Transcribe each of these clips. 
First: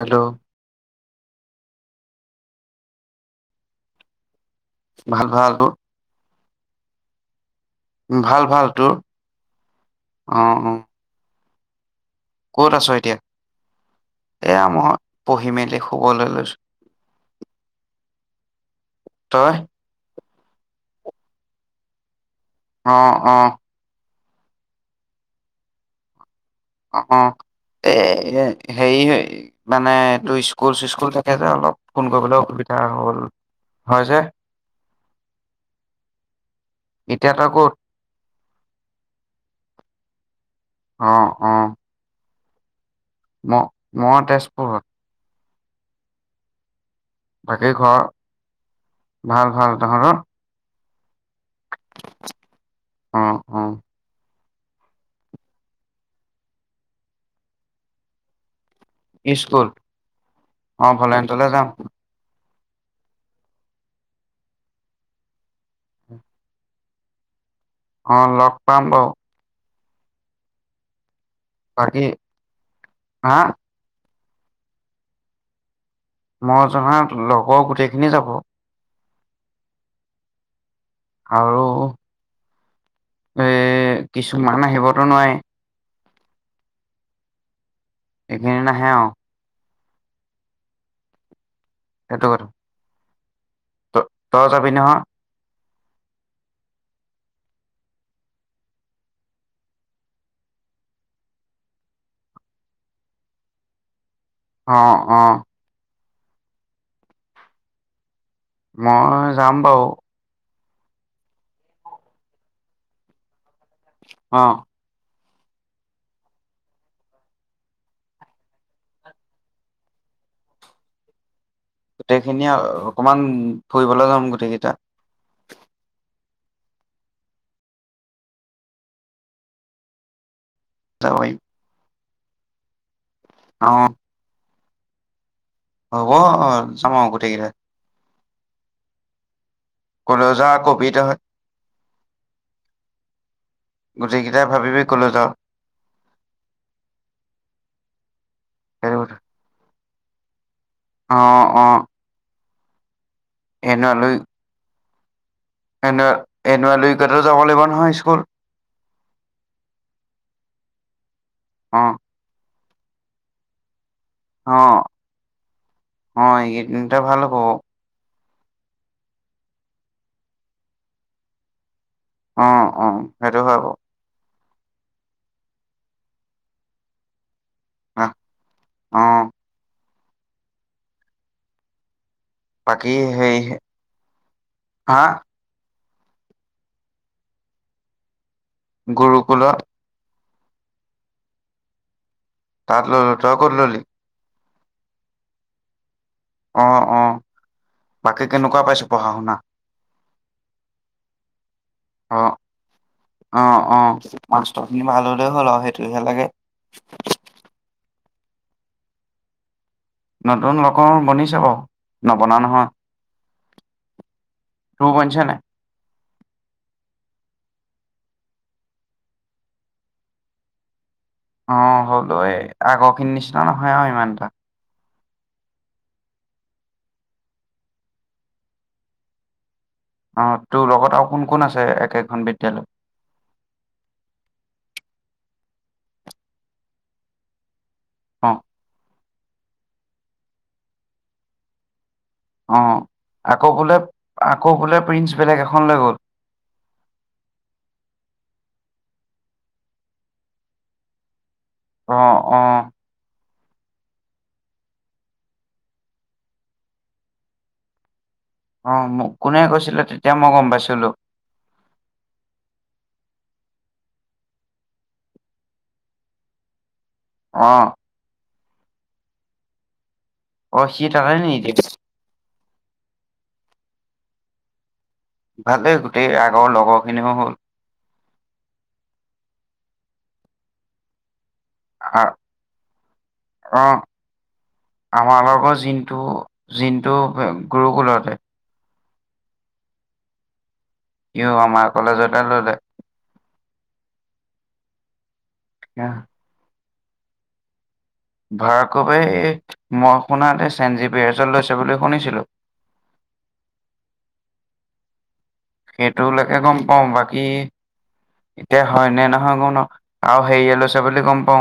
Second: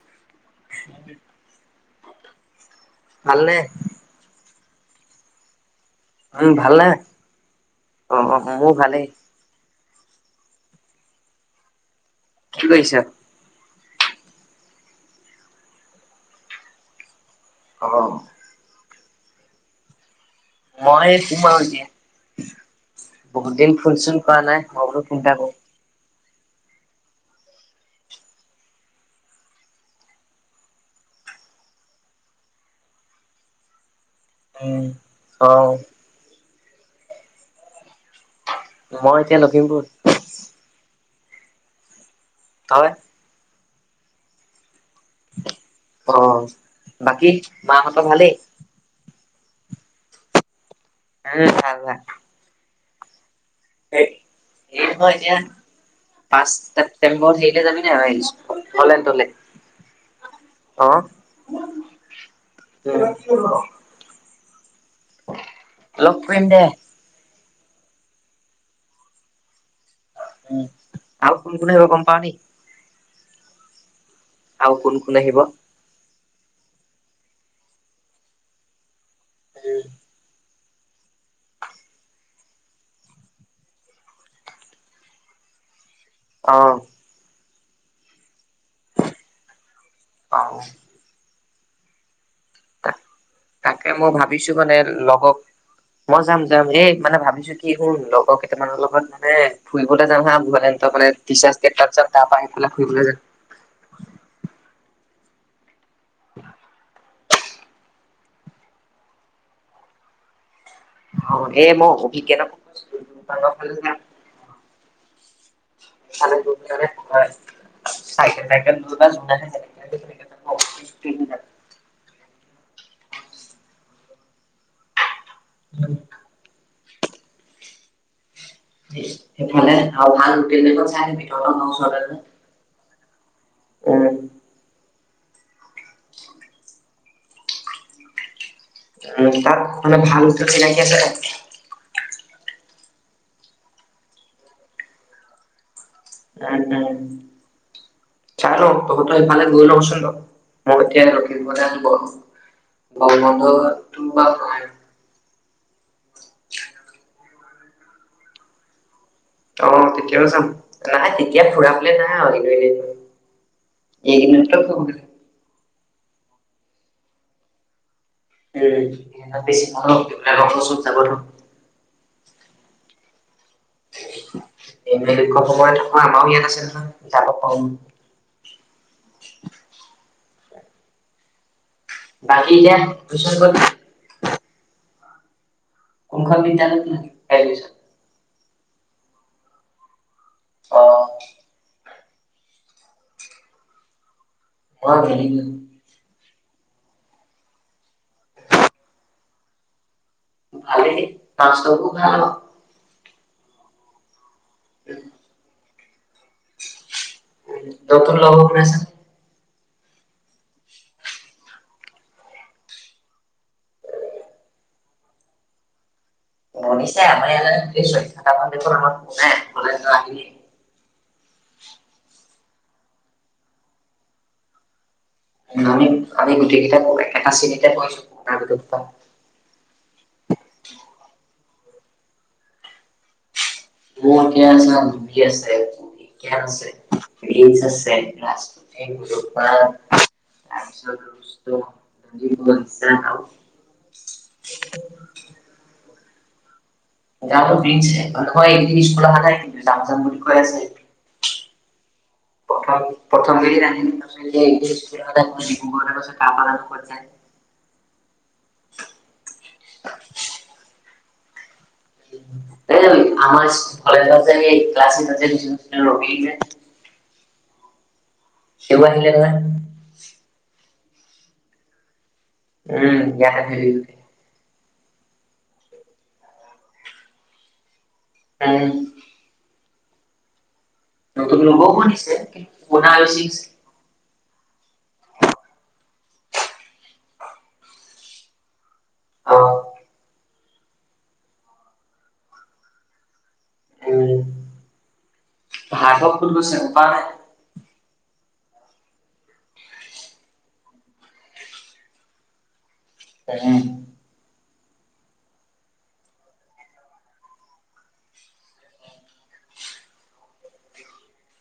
Hello? ভালনে? ভাল ভাল। তোৰ? উম, ভাল নে? ভাল, ভাল। তোৰ? অ, অ। কি ক'ত, আছ কৰিছ? এতিয়া? এয়া মই পঢ়ি-মেলি শুবলৈ লৈছোঁ। অ, '। তই? মই শুমা আৰু এতিয়া। অ অ বহুত দিন ফোন চোন কৰা নাই। মই বোলো ফোন এটা কৰোঁ। অ, অ। এ, এ হেৰিহেৰি মানে এইটো স্কুল চিস্কুল থাকে যে, অলপ ফোন কৰিবলে অসুবিধা হ'ল। হয় যে উম, অ,। এতিয়া তই ক'ত? মই এতিয়া লখিমপুৰ। অ, অ,। তই? ম মই তেজপুৰত। অ,। বাকী মাহঁতৰ ঘৰৰ, ভালেই? ভাল ভাল তহঁতৰ? [inaudible] অঁ অঁ। হেৰি নহয় এতিয়া, পাঁচ ছেপ্তেম্বৰত হেৰিলে যাবি নাই, ব আহিছো। অলে তলে স্কুল? অ অঁ [inaudible] ভলেণ্টলে যাম। লগ কৰিম দে। অঁ লগ পাম বাৰু। উম, আৰু কোন কোন আহিব বাকী গম পাৱনি। হা। আৰু কোন কোন আহিব? মই জনাত লগৰ গোটেইখিনি যাব। [inaudible] আৰু এ কিছুমান আহিবতো নোৱাৰি। অঁহ এইখিনি নাহে আও। অঁ। সেইটো কথা তাকে ত মই তই ভাবিছো যাবি মানে নহয় লগক মই যাম যাম এই মানে ভাবিছো, কি শুন লগৰ কেইটামানৰ লগত মানে ফুৰিবলৈ যাম হা, মানে হেতক মানে টিচাচ ডেত ভাত চাট তাৰ পৰা সেইফালে ফুৰিবলৈ যাম। অঁ অঁ। [inaudible] মই যাম বাৰু। অঁ এ মই অভিজ্ঞকো ফোন মাৰিছিলো ফালে যাম। অঁ। [unintelligible] [inaudible] গোটেই খিনি অকমান ফুৰিবলৈ যাম গোটেই কেইটা। [inaudible] যাব পাৰিম [unintelligible] অঁ। উম। হব, অঁ যাম আৰু গোটেইকেইটাই। উম, তাত মানে কলৈ ভাল যাৱ চিনাকি কবি আছে। তই গোটেই কেইটাই ভাবিবি ক'লৈ যাও। উম উম, চাই ল সেইটো তহঁতৰ কথা এইফালে গৈ লওক চোন বাও। মোক এতিয়া অ অ লক্ষিমপুৰতে আহিব এনুৱেল বন্ধটো উইক বা ন। এনুৱেল এনুৱেল উইকত ও যাব লাগিব নহয় স্কুল। অঁ, তেতিয়াও যাম নাই তেতিয়া অ ফুৰাবলে নাই আৰু এনুৱেলি। এইকেইদিনতে ফুৰুঙগে। অঁ এইকেইদিনটে ভাল হ'ব ক। উম, বেছি ভাল হব, লগৰবোৰ চব যাব ন। অঁ অঁ, সেইটো হয় বাও। এনুৱেল উইকৰ সময়ত আমাৰো ইয়াত আছে নহয় যাদৱ পায়েঙ। আহ অ। এতিয়া বাকী এডমিচন সেই ক'ত হে, হা? কোনখন বিদ্যালয়ত ন এডমিছন? গুৰুকুুলত। অ। তাতা ললো, তই কত ললি? [unintelligible] অ অ, বাকী কেনেকুৱা পাইছ পঢ়া - শুনা? ভালেই মাষ্টৰটো ভাল অ আৰু। অ অ, মাষ্টৰখিনি ভাল হ'লে হ'ল আৰু সেইটোহে লাগে। [unintelligible] নতুন [unintelligible] বনিছে বাৰু, নবনা নহয়। তোৰ বনিছে নাই? বনিছে আমাৰ ইয়ালে [unintelligible] অ হ'লো এই আগৰখিনি নিচিনা নহয় আৰু ইমান এটা। আমি আমি গোটেই কেইটা একেটা শ্ৰেণী পঢ়িচো তাৰ গোটেইকেইটা। অ তোৰ লগত আৰু কোন কোন আছে একেখন বিদ্যালয়ত? মোৰ এতিয়া চা, ঠিকে আছে, ঠিকে আছে, এজ আছ অ টেকৰাজ এ গুৰু পৰা আশ্ৰয় লৈছিলো। অ আকৌ বোলে আকৌ বোলে প্ৰিঞ্চ বেলেগ এখন লৈ গ'ল। জানো প্ৰিঞ্চ [unintelligible] এইকেইদিন স্কুল অহা নাই কিন্তু যাম যাম বুলি কৈ আছে। অ অ। থম প্ৰথম কেইদিন আহিল তাৰপিছত এতিয়া স্কুল অহা নাই ডিব্ৰুগড় লে গৈছে [unintelligible] অ মোক কোনে কৈছিলে তেতিয়া মই গম পাইছিলো। এই আমাৰ ইচ কলেজত যে হেই ক্লাছ চিটত যে দিছিলোঁ ৰবি যে অ। সিও আহিলে নহয়। অ সি থাকা নি এতিয়া। উম এতিয়া থাকে [unintelligible] ভালেই গোটেই আগৰ লগৰখিনিও হ'ল। [unintelligible] নতুন লগৰো আ- বনিছে কিন পুনা আৰু ছিক্স অ আমাৰ আমাৰ ঘৰ জিণ্টু জিণ্টু অ গুৰুকুুলতে। অ। ইও আমাৰ কলেজতে ললে। উম ভাৰ্গৱ কত লৈছে গম পাওঁ নে? ভাৰ্গৱে এই মই শুনাতে চেণ্ট জিভয়াৰজত লৈছে বুলি শুনিছিলো। এ উম। সেইটোলৈকে গম পাওঁ বাকী এতিয়া হয় নে নহয় গম নাপাওঁ আৰু হেৰিয়ে লৈছে বুলি গম পাও।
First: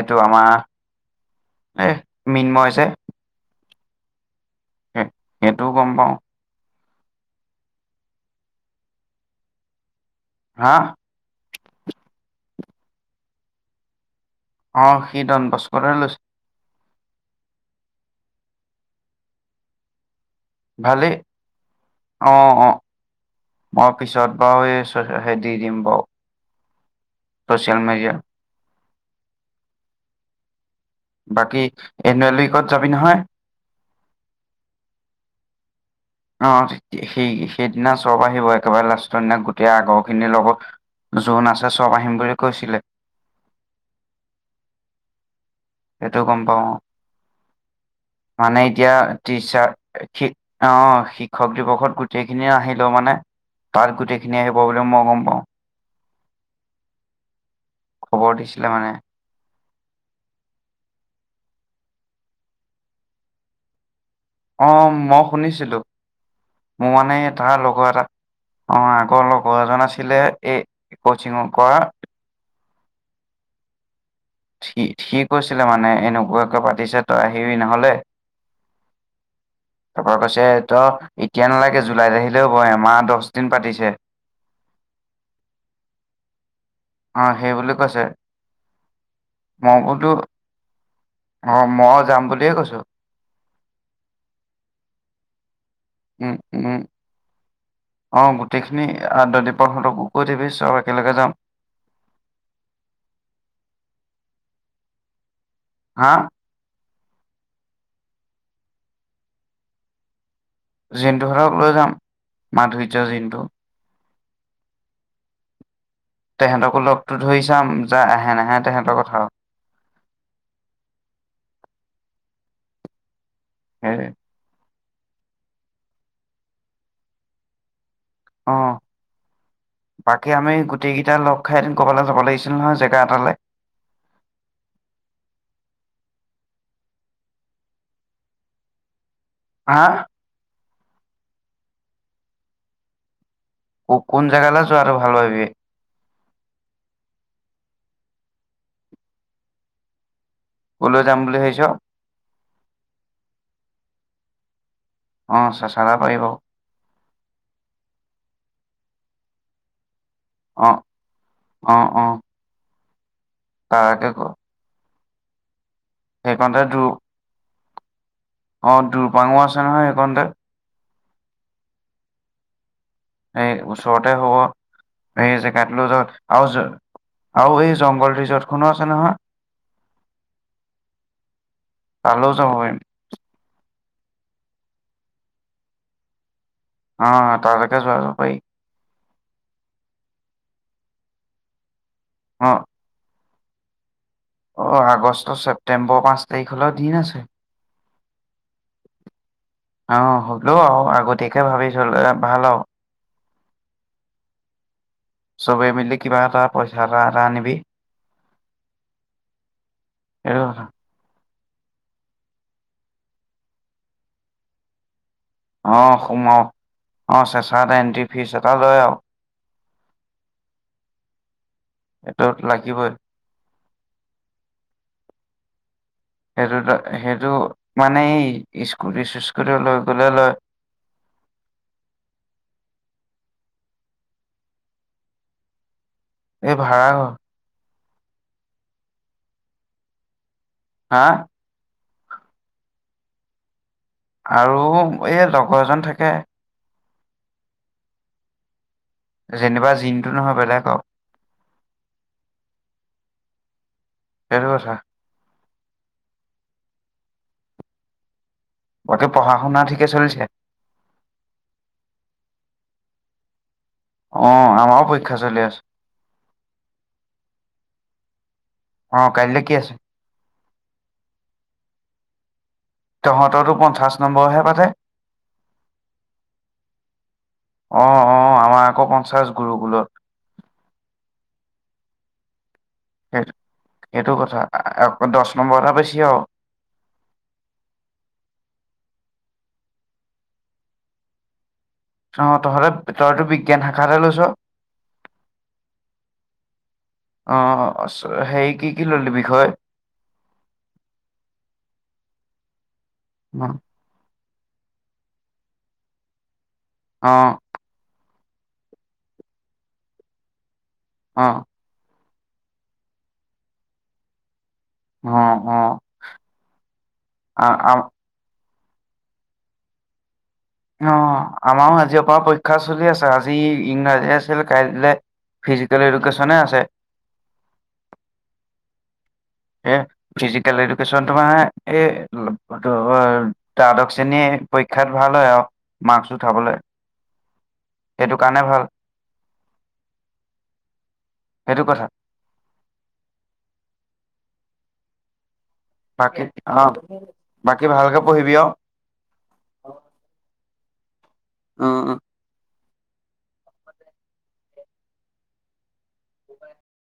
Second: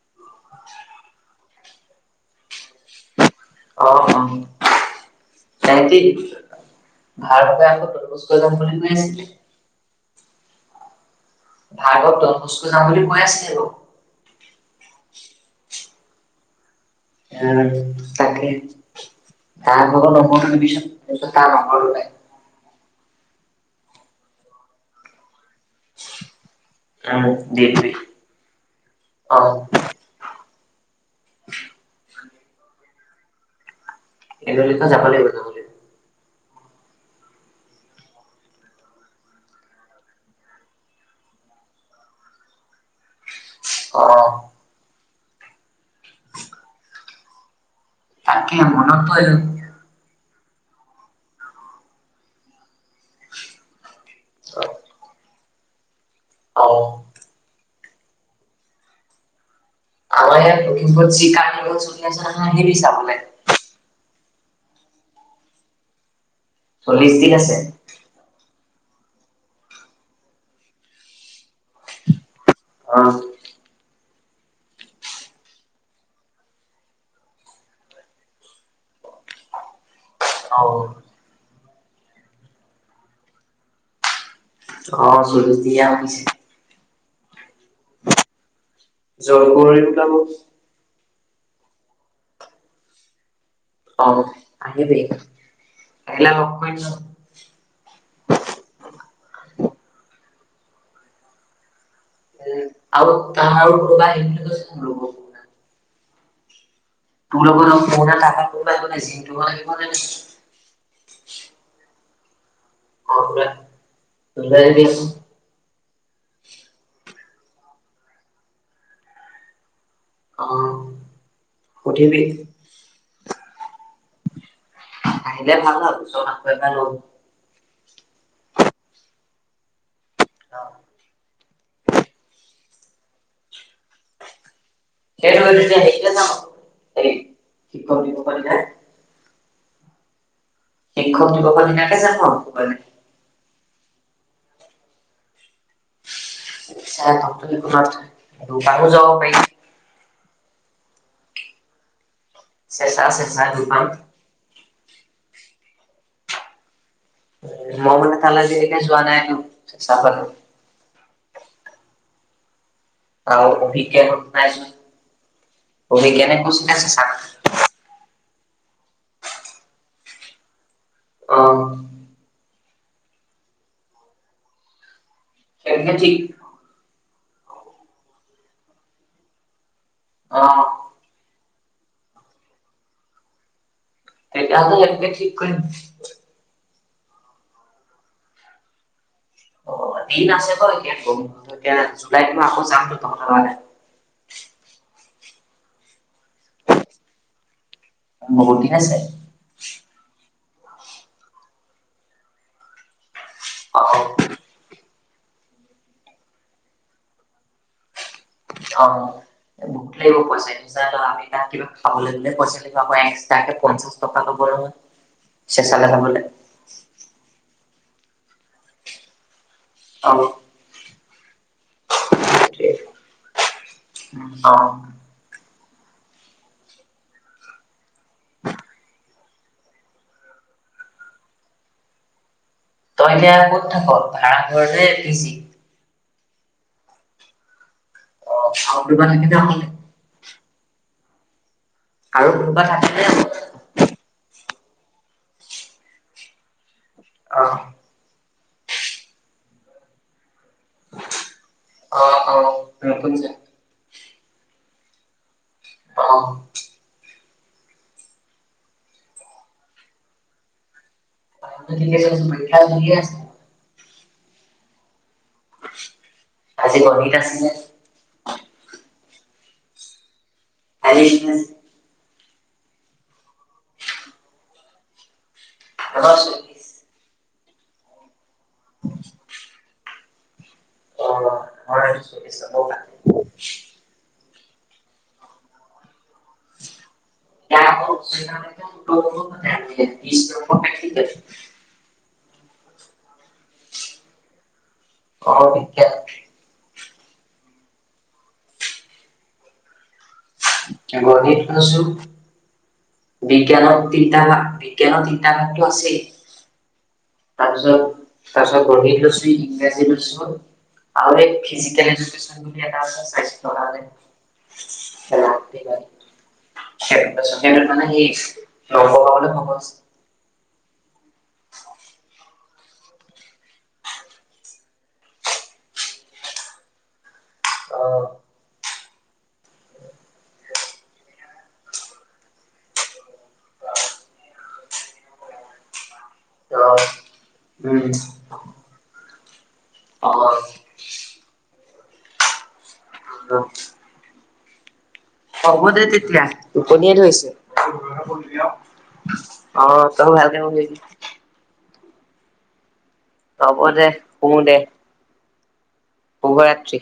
এইটো আমাৰ এই মৃন্মই যে। অ অ, সে- সেইটোও গম সেহতি পাওঁ ভাৰ্গবে আকৌ ডন বস্কত যাম বুলি কৈ আছিলে। হা? ভাৰ্গৱ ডন বস্ক'ত যাম বুলি কৈ আছিলে বাৰু অঁ সি ডন বস্ক'তে লৈছে অ তাকে তাৰ ভাগৰ নম্বৰটো দিবিছোন ভালেই এইটো তাৰ বাপেকৰ হে অ অ মই পিছত বাৰু এই হে দি দিম বাৰু উম দি ছ'চিয়েল দিবি মিডিয়া অ বাকী এনুৱেল উইকত যাবি নহয়? এনুৱেল উইকত যাব লাগিব। লাগিব। অ', সেই-সেইদিনা চব আহিব একেবাৰে লাষ্টৰ দিনা গোটেই আগৰ খিনিৰ লগত যোন আছে চব আহিম বুলি কৈছিলে। অ'। সেইটো গ'ম পাওঁ অ' মানে এতিয়া মনত পৰিল। টিচাৰ অ', শিক্ষক দিৱসত গোটেইখিনি আহিলেও মানে তাত গোটেই খিনি আহিব বুলি মই গম পাওঁ। অ'। খবৰ দিছিলে মানে। আমাৰ ইয়াত লখিমপুৰ চি কাৰ্ণিভেল চলি আছে নহয়, আহিবি চাবলৈ। অ', মই শুনিছিলো, মোৰ চল্লিশ মানে দিন আছে। তাৰ লগৰ এটা অ', আগৰ লগৰ এজন আছিলে এই কচিঙৰ কৰা। অ'। সি কৈছিলে মানে এনেকুৱাকে পাতিছে তই আহিবি ন'হলে। [inaudible] তাৰপৰা কৈছে অ তই এতিয়া নালাগে জুলাইত আহিলেও' হ'ব এমাহ দহ দিন পাতিছে। অ', চল্লিশ দিনীয়া পাতিছে অ', সেই বুলি কৈছে মই জলকুঁৱৰী বোলো ওলাব। অ', মই যাম বুলিয়ে কৈছোঁ। অ', আহিবি আহিলে উম লগ কৰিম উম ন'? অ', গোটেইখিনি দ দীপক হঁতকো কৈ থবি চব একেলগে যাম। উম, আৰু তাৰ আৰু কোনোবা আহিম বুলি কৈছে লগৰ কোনোবা। হা? তোৰ লগৰ [unintelligible] জিণ্টু হঁতক লৈ যাম মাধু অ' সিহঁত দুটাক লৈ আহিবি তেহেঁতকো লগতো ধৰি চাম য আহে নাহে তেহেঁতৰ কথা আৰু। অ', সুধিবি। হেইটোৱে। আহিলে ভাল আৰু ওচৰৰ মানুহ বোৰে পায় লগ অ', বাকী আমি অ গোটেই কেইটা লগ খাই এদিন ক'বালৈ যাবা লাগিছিল নহয় জেগা এটালৈ। সেই টোৱে তেতিয়া হেৰিলে যাম হেই শিক্ষক দিৱসৰ দিনা। হা? শিক্ষক দিৱসৰ দিনাকে যাম আৰু ক'বালে। কোন জেগালে যোৱাটো ভাল পাবি? [unintelligible] যাব পাৰি কলৈ যাম বুলি ভাবিছ? চেঁচা চেঁচা একদম অ' চেঁচা হলে পাৰিব মই মানে তালে আজি লৈকে যোৱা নাই ন চাবলে অ' অ' অ'। আৰু তাকে ক অভিজ্ঞানহঁত নাই চোন অভিজ্ঞানে সেইকণতে কৈছিলে দূৰ চেঁচা কথা। অ' দুুৰপাঙো আছে নহয় সেইকনতে। অ'। সেই ওচৰতে হ'ব সেই জেগাটো লৈ সেইটোকে ঠিক যোৱা আৰু আৰু এই জংঘল ৰিজৰ্টখনো আছে নহয় অ'। তালৈও যাব পাৰিম তেতিয়া হ'লে নেটপেক ঠিক কৰিম অ তাৰ লৈকে যোৱা যাব পাৰি অ দিন আছে বা এতিয়া এতিয়া জুলাইত মাহত অ আকৌ যামতো তহঁতৰ কাৰণে অ আগষ্ট ছেপ্টেম্বৰ পাঁচ তাৰিখ লৈ দিন আছে বহুত দিন আছে অ হ'লেও আৰু আগতীয়াকে ভাবি থলে ভাল আৰু অহ চবে মিলি কিবা এটা পইচা এটা এটা আনিবি অ নিব লাগিব এইটো কথা পইচাটো আমি তো কিবা এটা খাবলৈ গ'লে পইচা লাগিব পাৰে একস্তাকে পঞ্চাছ টকা হ'লেও অ সোমাওক অ চেঁচাত এটা এণ্ট্ৰি ফীচ এটা লৈ আক অ সেইটো লাগিবই অহ সেইটোতো সেইটো মানে এই স্কুটি চিস্কুটি লৈ গ'লেও লয় তই এতিয়া ক'ত থাক ভাড়া ঘৰতে না পিজি এই ভাড়া ঘৰ অ আও কিবা থাকি যাব হা আৰু কোনোবা থাকেনে অকলে আৰু এই লগৰ এজন থাকে অ যেনিবা জিমটো নহয় বেলেগৰ অ অ [unintelligible] এনেকুৱা কথা অ অ তোৰ পঢ়া শুনা ঠিকে চলিছে ঠিকে চলিছে পৰীক্ষা চলি আছে অ আমাৰও পৰীক্ষা চলি আছে আজি গণিত আছিলে। অঁ কাইলে কি আছে? [unintelligible] তহঁতৰতো পঞ্চাছ নম্বৰহে পাতে। [unintelligible] অ অ আমাৰ আকৌ পঞ্চাশ গুৰু বুলত [unintelligible] সেইটো সেইটো কথা দহ নম্বৰ এটা বেছি হওক আৰু [unintelligible] অ তহঁতে তইতো বিজ্ঞান শাখাতে লৈছ। [unintelligible] অ হেৰি কি কি ললি বিষয়? গণিত লৈছো বিজ্ঞানৰ তিনটা মান তিনটা মান ভাগ আছেই অঁ, তাৰ পিছত তাৰ পিছত লৈছো ইংৰাজী লৈছো। আৰু অ এটা ফিজিকেল এডুকেশ্বন বুলি আছে স্বাস্থ্য কাৰণে অ', অ', [unintelligible] ন আ-আ অ', বগাবলৈ ভাব আ অ আমাৰো আজিৰ পৰা পৰীক্ষা চলি আছে আজি ইংৰাজী আছিল কাইলে ফিজিকেল এডুকেশচনে আছে। অ, এ ফিজিকেল এডুকেশচন তোমাৰে এ এইটো দ্বাদশ শ্ৰেণীয়ে পৰীক্ষাত ভাল হয় আৰু মাৰ্কচ উঠাবলৈ। উম সেইটো কাৰণে ভাল, অ সেইটো কথা। অ, হ'ব দে বাকী তেতিয়া অ', টোপনিয়ে ধৰিছে বাকী ভালকে পঢ়িবি আৰু। অ তই ভাল কে পঢ়িবি অ, অ, হব দে শু দে শুভৰাত্ৰি